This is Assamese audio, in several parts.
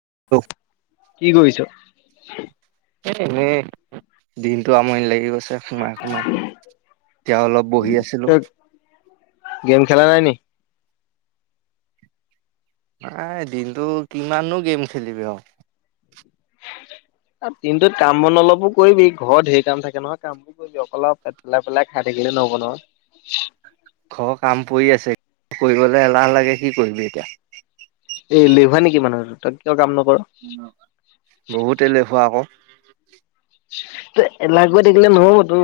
[unintelligible] কি কৰিছ? এ, এনে দিনটো আমনি লাগি গৈছ সোমাই, সোমাই এয়া অলপ বহি আছিলোঁ। তই গেম খেলা নাই নি? নাই দিনটো কিমানো গেম খেলিবি আৰু। দিনটোত কাম - বন অলপো কৰিবি ঘৰ ধেৰ কাম থাকে নহয় কামবোৰ কৰিবি অকল পেট পেলাই পেলাই খাই থাকিলে নহব নহয়। ঘৰ কাম পৰি আছে কৰিবলৈ এলাহ লাগে কি কৰিবি এতিয়া। এ' লেভা নেকি মানুৰ ত কাম ন [inaudible] বহুতে এলেহুৱা আকৌ। [inaudible] তই এলাহ কৰি থাকিলে নহব টো।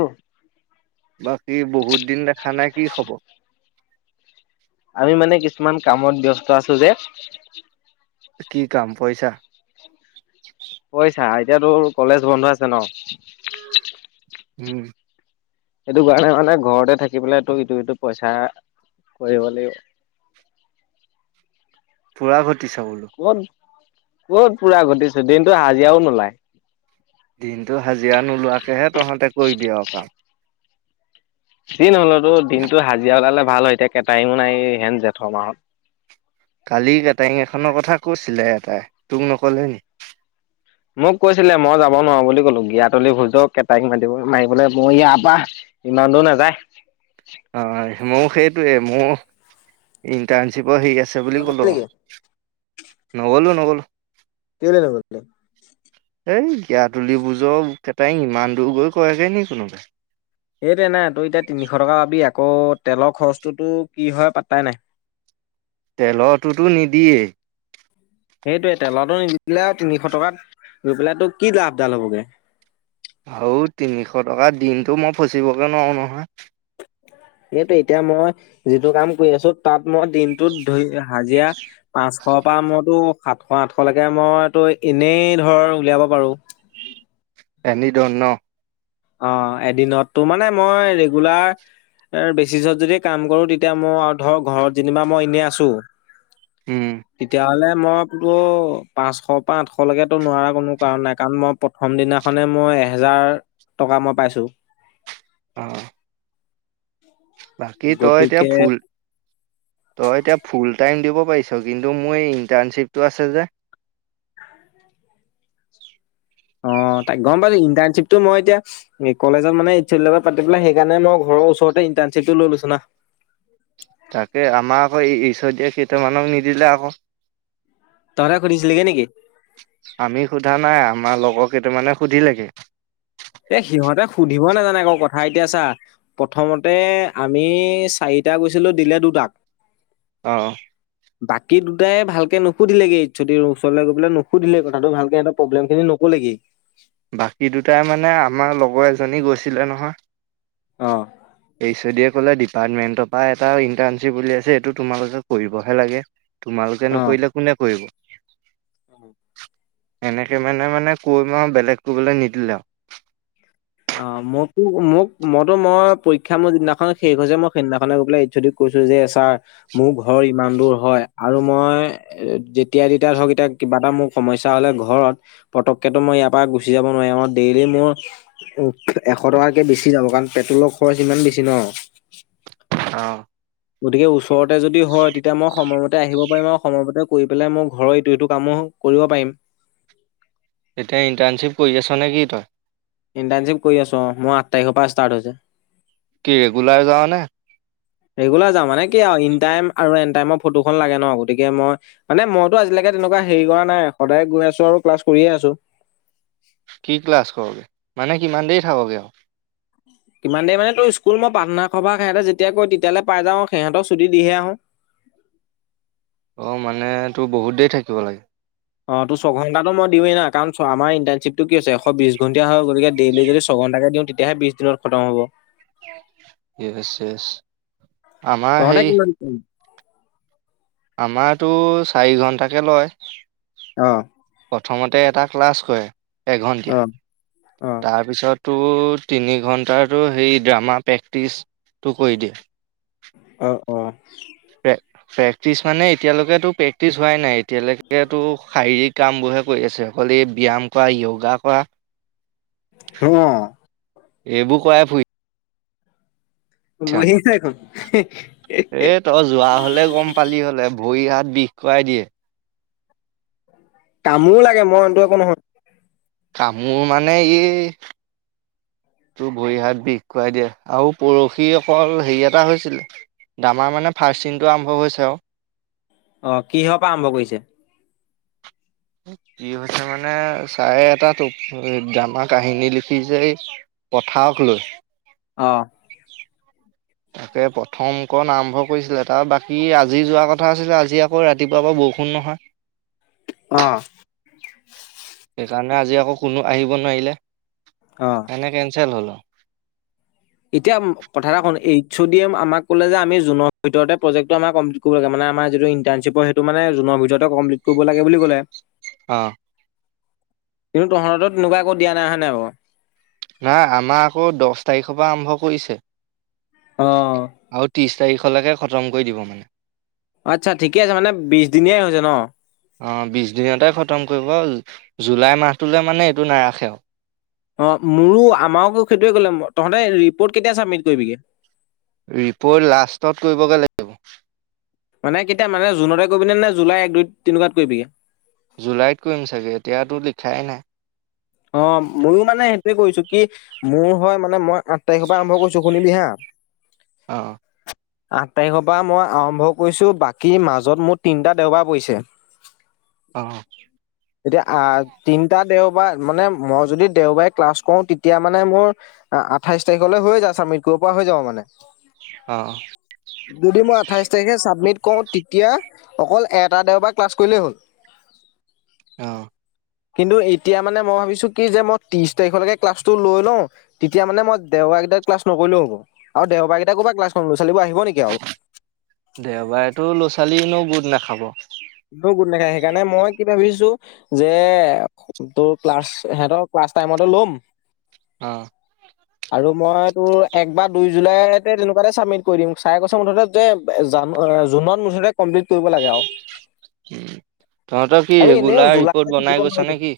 বাকী বহুত দিন দেখা নাই কি খব আমি মানে কিছুমান কামত ব্যস্ত আছো যে। কি কাম পইচা। পইছা আই এতিয়াাতোৰ কলেজ বন্ধ আছে ন? উম। সেইটো কাৰণে মানে ঘৰতে থাকি পেলাইটো ইটো - ইটো পইচা কৰিব লাগিব। পুৰা ঘ টি চাও বোলো ক'ত কত পুৰা ঘটিছো দিনটো হাজিৰাও নোলায় দিনটো হাজিৰা নোলোৱাকেহে তহঁতে কৰিবি আউ কাম যি নহলতো দিনটো হাজিৰা ওলালে ভাল হয় এতিয়া কেটাৰিঙো নাই হেন জেঠ মাহত কালি কেটাৰিঙ এখনৰ কথা কৈছিলে এটাই তোক নকলে নি মোক কৈছিলে মই যাব নোৱাৰো বুলি কলো গিয়াতলি ভোজক কেটাইং মাতি মাৰিবলৈ মই ইয়াৰ পৰা ইমান দূৰ নাযায় অ হয় মোৰ সেইটোৱে মোৰ ইণ্টাৰ্ণশ্বিপ মই হেইক আছে তই বুলি নগলি কলো আও নেকি নগলো নগল [unintelligible] কেলে নগলি তই এই গিয়াতুলি ভোজৰ কেটাৰিং ইমান দূৰ গৈ কয়েগৈ নি কোনোবাই এইটো নাই তই এতিয়া তিনিশ টকা পাবি আকৌ তেলৰ খৰচটোতো কি হয় পাত্তাই নাই তেলটোতো নিদিয়েই সেইটোৱে তেলটো নিদিলে আৰু তিনিশ টকাত গৈ পেলাই তো কি লাভ ডাল হ'বগে আৰু তিনিশ টকা দিনটো মই ফচিবগে নোৱাৰো নহয় এইটোৱে এতিয়া মই যিটো কাম কৰি আছো তাত মই দিনটোত ধৰি হাজিৰা পাঁচশৰ পৰা ম তো সাতশ, আঠশলৈকে মইতো এনেই ধৰ উলিয়াব পাৰোঁ। এনি ডন ন অ' এদিনতো মানে মই ৰেগুলাৰ বেচিছত যদি কাম কৰোঁ। তেতিয়া মোৰ আৰু ধৰ ঘৰত যেনিবা মই এনেই আছোঁ। উম। তেতিয়া হ'লে মই বোলোঁ পাঁচশ পৰা আঠশলৈকেতো নোৱাৰা কোনো কাৰণ নাই, কাৰণ মই প্ৰথম দিনাখনে মই এহেজাৰ টকা মই পাইছোঁ। অহ' বাকী তই এতিয়া গতিকে ফুল, তই এতিয়া ফুল টাইম দিব পাৰিছোঁ। কিন্তু, মোৰ ইণ্টাৰণশ্বিপটো আছে যে অ' তাক গ'ম পাইছোঁ ইণ্টাৰশ্বিপটো মই এতিয়া কলেজত মানে এচি লগত কথা পাতি সেইকাৰণে মই ঘৰৰ ওচৰতে ইণ্টাৰশিপটো লৈ লৈছোঁ না। তাকে আমাৰ আকৌ এ এইচ এতিয়া কেইটামানক নিদিলে আকৌ তহঁতে সুধিছিলিগে নেকি আমি সোধা নাই, আমাৰ লগৰ অ' কেইটা মানে সুধিলে গে এই সিহঁতে সুধিব নাজানে আকৌ কথা এতিয়া চা প্ৰথমতে আমি চাৰিটা গৈছিলোঁ দিলে দুটাক অহ' বাকী দুটাই ভালকে নুসুধিলেগে এইচতি ওচৰলৈ গৈ পেলাই নুসুধিলেগৈ কথাটো ভালকে সিহঁতৰ প্ৰব্লেম খিনি নকলেগে। বাকী দুটাই মানে আমাৰ লগৰ এজনী গৈছিলে অ', নহয়। এই চৈদিয়েফ লে ডিপাৰ্টমেন্টৰ পৰা এটা ইন্টাৰ্নশ্বিপ উলিয়াইছে এইটো তোমালোকে কৰিবহে লাগে। তোমালোকে নকৰিলে কোনে কৰিব অ'। এনেকে মানে মানে কৈ মা বেলেগ কবলৈ নিদিলে আৰু অ' মকৈ মোক মইতো মই পৰীক্ষা মোৰ যিদিনাখন শেষ হৈছে মই সেইদিনাখনে গৈ পেলাই ইচ্ছ ও দি কৈছো যে ছাৰ মোৰ ঘৰ ইমান দূৰ হয় আৰু মই যেতিয়া যেতিয়া ধৰক এতিয়া কিবা এটা মোৰ সমস্যা হলে ঘৰত পতককেতো মই ইয়াৰ পৰা গুচি যাব নোৱাৰি ম ডেইলি মোৰ উ এশ টকাকে বেছি যাব কাৰণ পেট্ৰলৰ খৰচ ইমান বেছি ন। অ'। গতিকে ওচৰতে যদি হয় তেতিয়া মই সময়মতে আহিব পাৰিম আৰু। সময়মতে কৰি পেলাই মই ঘৰৰ এইটো সটো কামো কৰিব পাৰিম। এতিয়া ইণ্টাৰ্ণশ্বিপ কৰি আছ নে কি তই? ইণ্টাৰ্ণশ্বিপ কৰি আছো অ' মই আঠ তাৰিখৰ পৰা ষ্টাৰ্ট হৈছে। কি ৰেগুলাৰ যাও নে? ৰেগুলাৰ যাওঁ। মানে কি আৰু ইন টাইম আৰু এন টাইমৰ ফটোখন লাগে ন, গতিকে মই মানে মইতো আজিলৈকে তেনেকুৱা হেৰি কৰা নাই সদায় গৈ আছো আৰু ক্লাছ কৰিয়ে আছো। কি ক্লাছ কৰোগে? মানে কিমান দেৰি থাকগে? কিমান দেৰি মানে তোৰ, স্কুল মই প্ৰাৰ্থনা সভা সিহঁতে যেতিয়া কৈ তেতিয়ালৈ পাই যাওঁ আৰু সিহঁতৰ ছুটী দিহে আহোঁ। অ', মানে তোৰ বহুত দেৰি থাকিব লাগে। অ' তো, ছয়ঘণ্টাটো মই দিওঁয়ে না কাৰণ আমাৰ ইণ্টাৰ্ণশ্বিপটো কি আছে, এশ বিশ ঘণ্টীয়া হয় গতিকে ডেইলি যদি ছয়ঘন্টাকে দিওঁ তেতিয়াহে বিশ দিনত খতম হ'ব। য়েছ, য়েছ। আমাৰ তহঁতে কিমান কাম আমাৰটো চাৰি ঘন্টাকে লয়। অ'। প্ৰথমতে এটা ক্লাছ কৰে। এঘণ্টীয়া অ অ তাৰপিছত টো তিনি ঘণ্টাৰটো সেই, ড্ৰামা প্ৰেক্টিচটো কৰি দিয়ে। অ', ক'। ফেক্টিচ মানে, এতিয়ালৈকেটো প্ৰেক্টিচ হোৱাই নাই। এতিয়ালৈকেটো শাৰীৰিক কামবোৰহে কৰি আছে, অকলে ব্যায়াম কৰা, য়োগা কৰা। অ এইবোৰ কৰায় ফুৰি বুজিছে [unintelligible] দেখোন এই তই যোৱা হ'লে গম পালি হ'লে, ভৰি হাত বিষ খুৱাই দিয়ে। কামোৰ লাগে মইটো একো নহয়। কামোৰ মানে এই তোৰ ভৰি হাত বিষ খুৱাই দিয়ে আৰু পৰসি অকল হেৰি এটা হৈছিলে, ড্ৰামাৰ মানে ফাৰ্ষ্ট চিনটো আৰম্ভ হৈছে আৰু। অ', কিহঁৰ পা আৰম্ভ কৰিছে? কি হৈছে মানে ছাৰে এটা টু ড্ৰামা কাহিনী লিখিছে, পথাৰক লৈ। অ'। তাকে প্ৰথমকণ আৰম্ভ কৰিছিলে, তাৰ বাকী আজি যোৱাৰ কথা আছিলে, আজি আকৌ ৰাতিপুৱাৰ পৰাাৰ বৰষুণ নহয়। আহ। তাৰণে আজি আকৌ কোনো আহিব নোৱাৰিলে। অ এনে কেচেল হ'ল। আৰু এতিয়া কথা এটা কও নেকি এইচ ও দি এ আমাক ক'লে যে আমি জুনত ভিতৰতে প্ৰজেক্টো কমপ্লিত কৰিব লাগে, মানে আমাৰ যিতো ইন্টানশিপ সেইটো মানে জুনৰ ভিতৰতে কমপ্লিত কৰিব লাগে বুলি ক'লে। অ'। কিন্তু তহতোৰ তেনেকুৱা একো দিয়া নাই! হয় নে নাই বাৰু? নাই আমাৰ আকৌ দহ তাৰিখৰ পৰা আৰম্ভ কৰিছে। অহ ', চাৰিশলৈকে খতম কৰি দিব মানে। আচ্ছা ঠিকে আছে, মানে বিশ দিনিয় হৈছে ন? অহ ', বিশ দিনতে খতম কৰিব। জুলাই মাহটোলৈ মানে এইটো নাৰাখে আৰু। অহ ', মোৰো আমাককো সেইটোৱে ক'লে তহঁতে ৰিপৰ্ট কেতিয়া চাবমিট কৰিবিগে। ৰিপ'ৰ্ট লাষ্টত কৰিবগৈ লাগিব। মানে কেতিয়া মানে জুনতে কৰিবিে নে? জুলাই এক দুই তিনিকাত কৰিবিগি? জুলাইত কৰিম চাগে এতিয়াতো লিখাই নাই। অহ ', ময়ো মানে সেইটোয়ে কৰিছো, কি মোৰ হয় মানে মই তাৰিখ পৰা আৰম্ভ কৰিছো শুনিবি হা। অ আঠ তাৰিখৰ পৰা মই আৰম্ভ কৰিছো বাকী মাজত মোৰ তিনিটা দেওবাৰ পৰিছে। অহ ', এতিয়া আ তিনিটা দেও বা মানে মই যদি দেওবাৰে ক্লাছ কৰো তেতিয়া মানে মোৰ আঠাইশ তাৰিখলৈ হৈ যায় ছাবমিট কৰিব পৰা হৈ যাব মানে। অহ ', যদি মই আঠাইছ তাৰিখে ছাবমিট কৰো তেতিয়া অকল এটা দেওবাৰ ক্লাছ কৰিলেই হ'ল। অহ ', কিন্তু এতিয়া। মানে মই ভাবিছো কি যে মই ত্ৰিশ তাৰিখলৈকে ক্লাটো লৈ লওঁ তেতিয়া মানে মই দেওবাৰ কেইট ক্লা নকৰিলেও হব আৰু দেওব গীইটা কবা কোনে ক্লাছ ছোৱালীবোৰ আহিব নেকি আৰু দেওবাৰে এইটো ল'ৰা ছোৱালীনো বহুত নাখাব। গোট নেখা সেইকাৰণে মই কি ভাবিছো যে তোৰ ক্লাছ সিহতৰ ক্লাছ টাইমতে লম। অহ ', আৰু মই তোৰ এক বা দুই জুলাইতে তেনেকুৱাতে চাবমিট কৰি দিম চাই কৈছে মুঠতে যে জান জুনত মুঠতে কমপ্লিট কৰিব লাগে আৰু। উম, তহতৰ কি আৰু এনেও ৰেগুলাৰ জুলাইতে ৰিপৰ্ট থাকিব বনাই গৈছা নোৱাৰিতো নেকি?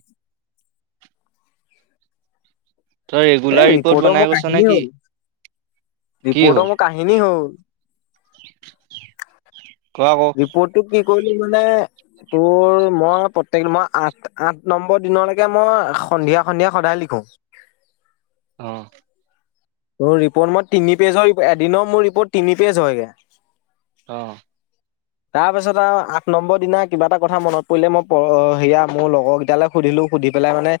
তই এ ৰেগুলাৰ ৰিপৰ্ট ৰিপৰ্টৰ বনাই মোৰ গৈছ নে কাহিনী কি? হল কি হ'ল ৰিপৰ্টৰ মোৰ কাহিনী হ'ল। ক আকৌ ৰিপৰ্টটো কি? কলো মানে তোৰ মই প্ৰত্যেক মাহ আঠ - আঠ নম্বৰ দিনলৈকে মই সন্ধিয়া - সন্ধিয়া সদায় লিখো। অহ ', মোৰ ৰিপৰ্ট মই তিনি পেজৰ এদিনৰ মোৰ ৰিপৰ্ট তিনি পেজ হয়গৈ। অহ', তাৰ পিছত আৰু আঠ নম্বৰ দিনা কিবা এটা কথা মনত পৰিলে মই সেয়া মোৰ লগৰকেইটালৈ সুধিলো সুধি পেলাই মানে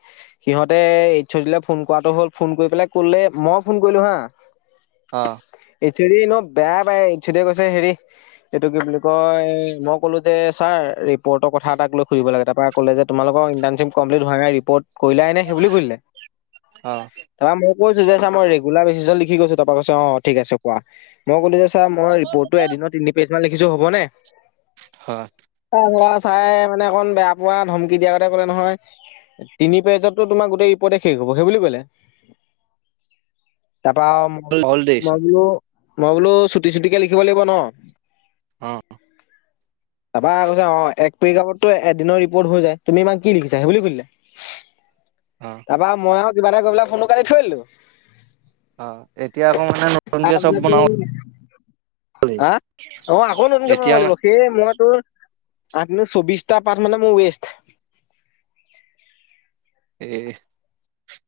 সিহঁতে এজ ঔ ডি ফোন কৰাটো হল ফোন কৰি পেলাই কলে মোক। ফোন কৰিলো হা। অহ ', এজ ঔ ডি এনেও বেয়া পাইয়ে কৈছে হেৰি এইটো কি বুলি কয় মই ক'লো যে ছাৰ ৰিপৰ্টৰ কথা এটাক লৈ সুধিব লাগে তাৰপৰা ক'লে যে তোমালোকৰ ইণ্টাৰ্ণশ্বিপ কমপ্লিট হোৱা নাই ৰিপৰ্ট কলাই নে সেই বুলি কৰিলে। অ', কৈছো যে সামৰি। গোলা বেছি জ লিখি গৈছো তাৰপ কৈছে অহ ', ঠিক আছে কোৱা মই কলো যে মই ৰিপৰ্টো এদিনত তিনি পেয। কিমান লিখিছো হ'ব নে হয় আহ চাই মানে অকণ বেয়া পোৱা ধমকি দিয়াৰ গতে কলে নহয় তিনি পেজতটো তোমাৰ গোটেই ৰিপৰ্টে শেষ হব সেই বোলি কলে তাপা মই হ'ল দেৰিচোন মইও মই বোলো চুটি চুটিকে লিখিব লাগিব ন অ তাপা কৈছে অ এক [unintelligible] এদিনৰ ৰিপৰ্ট হৈ যায় তুমি ইমান কি লিখিছা সেই বুলি খুজিলা অ', তাপা মই আও কিবা এটা কৈ পেলে ফোনটো কাটি থৈ দিলো। অ', এতিয়া আকৌ মানে নতুনকে চব বনাব [unintelligible] হা লাগিব অ' আকৌ নতুনকে বনাব এতিয়া লাগিব মানে সেই মই [unintelligible] চৌবিশটা পাঠ মানে মোৰ ৱেষ্ট।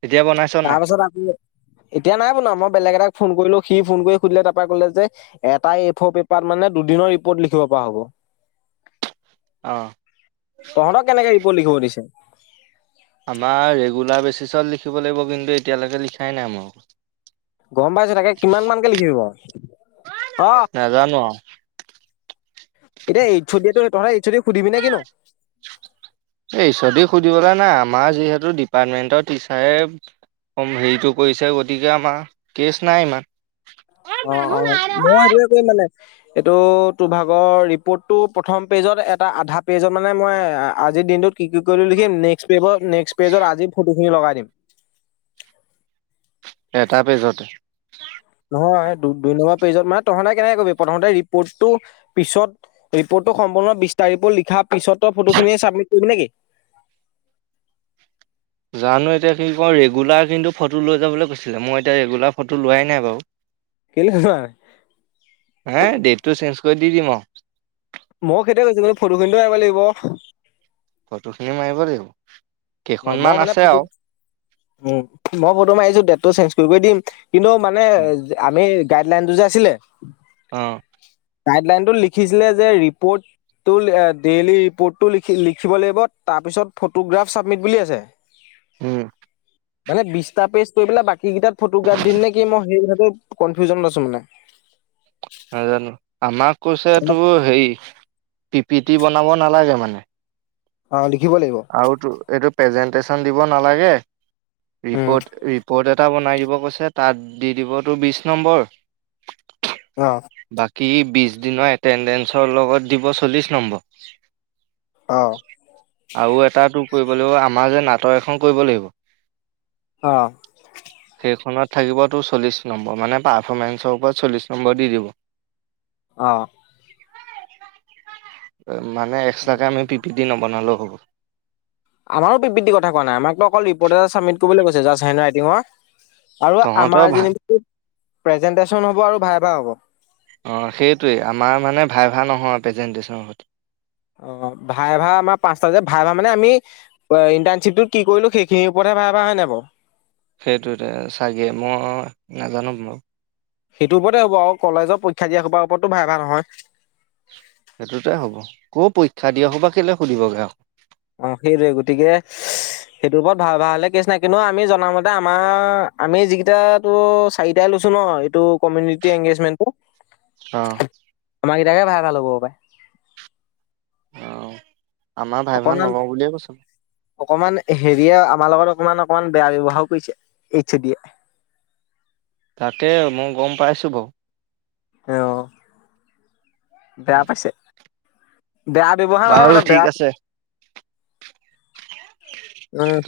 এ। এতিয়া বনাইছ নাই? তাৰপাছত আকৌ এতিয়া নাই বনোৱা মই বেলেগ এটাক ফোন কৰিলো সি ফোন কৰি সুধিলে তাপা ক'লে যে এটাই এ ফৰ পেপাৰ মানে দুদিনৰ ৰিপৰ্ট লিখিব পৰা হ'ব। অ', তহঁতক কেনেকে ৰিপৰ্ট লিখিব দিছে। আমাৰ ৰেগুলাৰ বেচিছত লিখিব লাগিব কিন্তু এতিয়ালৈকে লিখাই নাই ম। গম পাইছো তাকে কিমান মানকে লিখিবি বাও অ। নাজানো আৰু এতিয়া এইচ অডিয়েত তই এইচ অডি এই এইচ অডিও সুধিবলে নাই আমাৰ যিহেতু ডিপাৰ্টমেণ্টৰ টিচাৰে, হেৰিটো কৰিছে গতিকে আমাৰ, কেছ নাই ইমা অ অ মই সেইটোৱে কৰিম মানে। এইটো তোৰভাগৰ ৰিপৰ্টটো প্ৰথম পেজত এটা আধা পেজত মানে মই আজিৰ দিনটোত কি কি কৈ লো লিখিম নেক্স পেজত নেক্স পেজত আজি ফটোখিনি লগাই দিম। [inaudible] এটা পেজতে নহয় দুই নম্বৰ পেজত মানে তহঁতে কেনেকে কৰিবি প্ৰথমতে ৰিপৰ্টো পিছত ৰিপৰ্টটো সম্পূৰ্ণ বিস্তা ৰূপত লিখা পিছতো ফটো খিনি চাবমিট কৰিবি নেকি? জানো এতিয়া কি কওঁ ৰেগুলাৰ কিন্তু ফটো লৈ যাবলৈ কৈছিলে মই এতিয়া ৰেগুলাৰ ফটো লোৱাই নাই বাও। কেলে নোৱাৰে হে ডেতটো চেঞ্জ কৈ দি দিম অ। মই সেইটোৱেই কৈছো মানে ফটো খিনিটো আহিব লাগিব। ফটোখিনি মাৰিব লাগিব। মই কেইখনমান মানে আছে ফটো আও উম, মই ফটো মাৰিছো ডেটটো চেঞ্জ কৰি কৰি দিম। কিন্তু মানে আমি গাইডলাইনটো যে আছিলে। অ গাইডলাইন টোত লিখিছিলে যে ৰিপৰ্ট টো ডেইলি ৰিপৰ্টটো লিখিব লাগিব তাৰপিছত ফটোগ্ৰাফ চা মিত বুলি আছে। উম। মানে বিছটা পেষ্ট কৰি পেলাই বাকী কেইটা ফটোগ্ৰাফ দিম নে মই সেই কথাটো [unintelligible] কনফিউজনত আছো মানে। নাজানো, আমাক কৈছে টো হেৰি, পি পিটি বনাব নালাগে মানে। অ' লিখ আওতো এটোত প্ৰেজেন্টেচন দিব নালাগে। উম ৰিপ'ৰ্ট, ৰিপ'ৰ্ট এটা বন বনাই দিব কৈছে তাত দি দিব টো বিশ নম্বৰ। অহ। কী বিছ দিনৰ এটেণ্ডেসৰ লগত দিব চল্লিছ নম্বৰ। অ আৰু এটা এইটো কৰিব লাগিব, আমাৰ যে নাট টক এখন কৰিব লাগিব। অ। এইখনত থাকিব তোৰ চল্লিশ নম্বৰ। মানে পাৰ্ফমেন্ঞ্চৰ ওপৰত চল্লিশ নম্বৰ দি দিব। অহ। মানে এক্সট্ৰাকে আমি পি পি টি নবনালেও হ'ব। আমাৰো পি পি টি কথা কোৱা নাই। আমাকতো অকল ৰিপৰ্ট এটা চাবমিট কৰিবলৈ কৈছে, জাষ্ট হেণ্ডৰাইটিঙৰ। আৰু তহঁতৰ আমাৰ ভাল যেনিবা প্ৰেজেন্টেচন হ'ব আৰু ভাইভা হ'ব। অ সেইটোৱেই। আমাৰ মানে ভাইভা নহয়, প্ৰেজেণ্টেচন হ'ব। অ, ভাইভা আমাৰ পাঁচটা যে, ভাইভা মানে আমি ইণ্টাৰ্ণশ্বিপটো কি কৰিলোঁ সেইখিনিৰ ওপৰতহে ভাইভা, হয় নাই বাৰু? সেইটোতে চাগে, মই নাজানো বাৰু। সেইটো ওপতে হ'ব আৰু, কলেজৰ পৰীক্ষা দিয়া সোপাৰ ওপৰতটো ভাইভা নহয়। সেইটোতে হ'ব। কো পৰীক্ষা দিয়া সোপা কেলে সুধিবগে আৰু। অ সেইটোৱেই। গতিকে সেইটোৰ ওপৰত ভাইভা হ'লে কেছ নাই। কিন্তু আমি জনা মতে আমাৰ, আমি যিকেইটা টো চাৰিটাই লৈছো ন এইটো কমিউনিটি এংগেজমেন্টটো? অ'। আমাকেইটাকে ভাই ভাই ল'ব পাৰে। অ'। আমাৰ ভাইভা অকণমান, নলওঁ বুলিয়ে কৈছে। অকমান হেৰিয়ে আমাৰ লগত। অকমান, অকমান বেয়া ব্যৱহাৰো কৰিছে এইছ এ দিয়ে। তাকে, মই গম পাইছোঁ বাও। [unintelligible] বেয়া পাইছে। বেয়া ব্যৱহাৰ নহয় বাৰু মানে, ঠিক বেয়া। আছে তোৰ উম,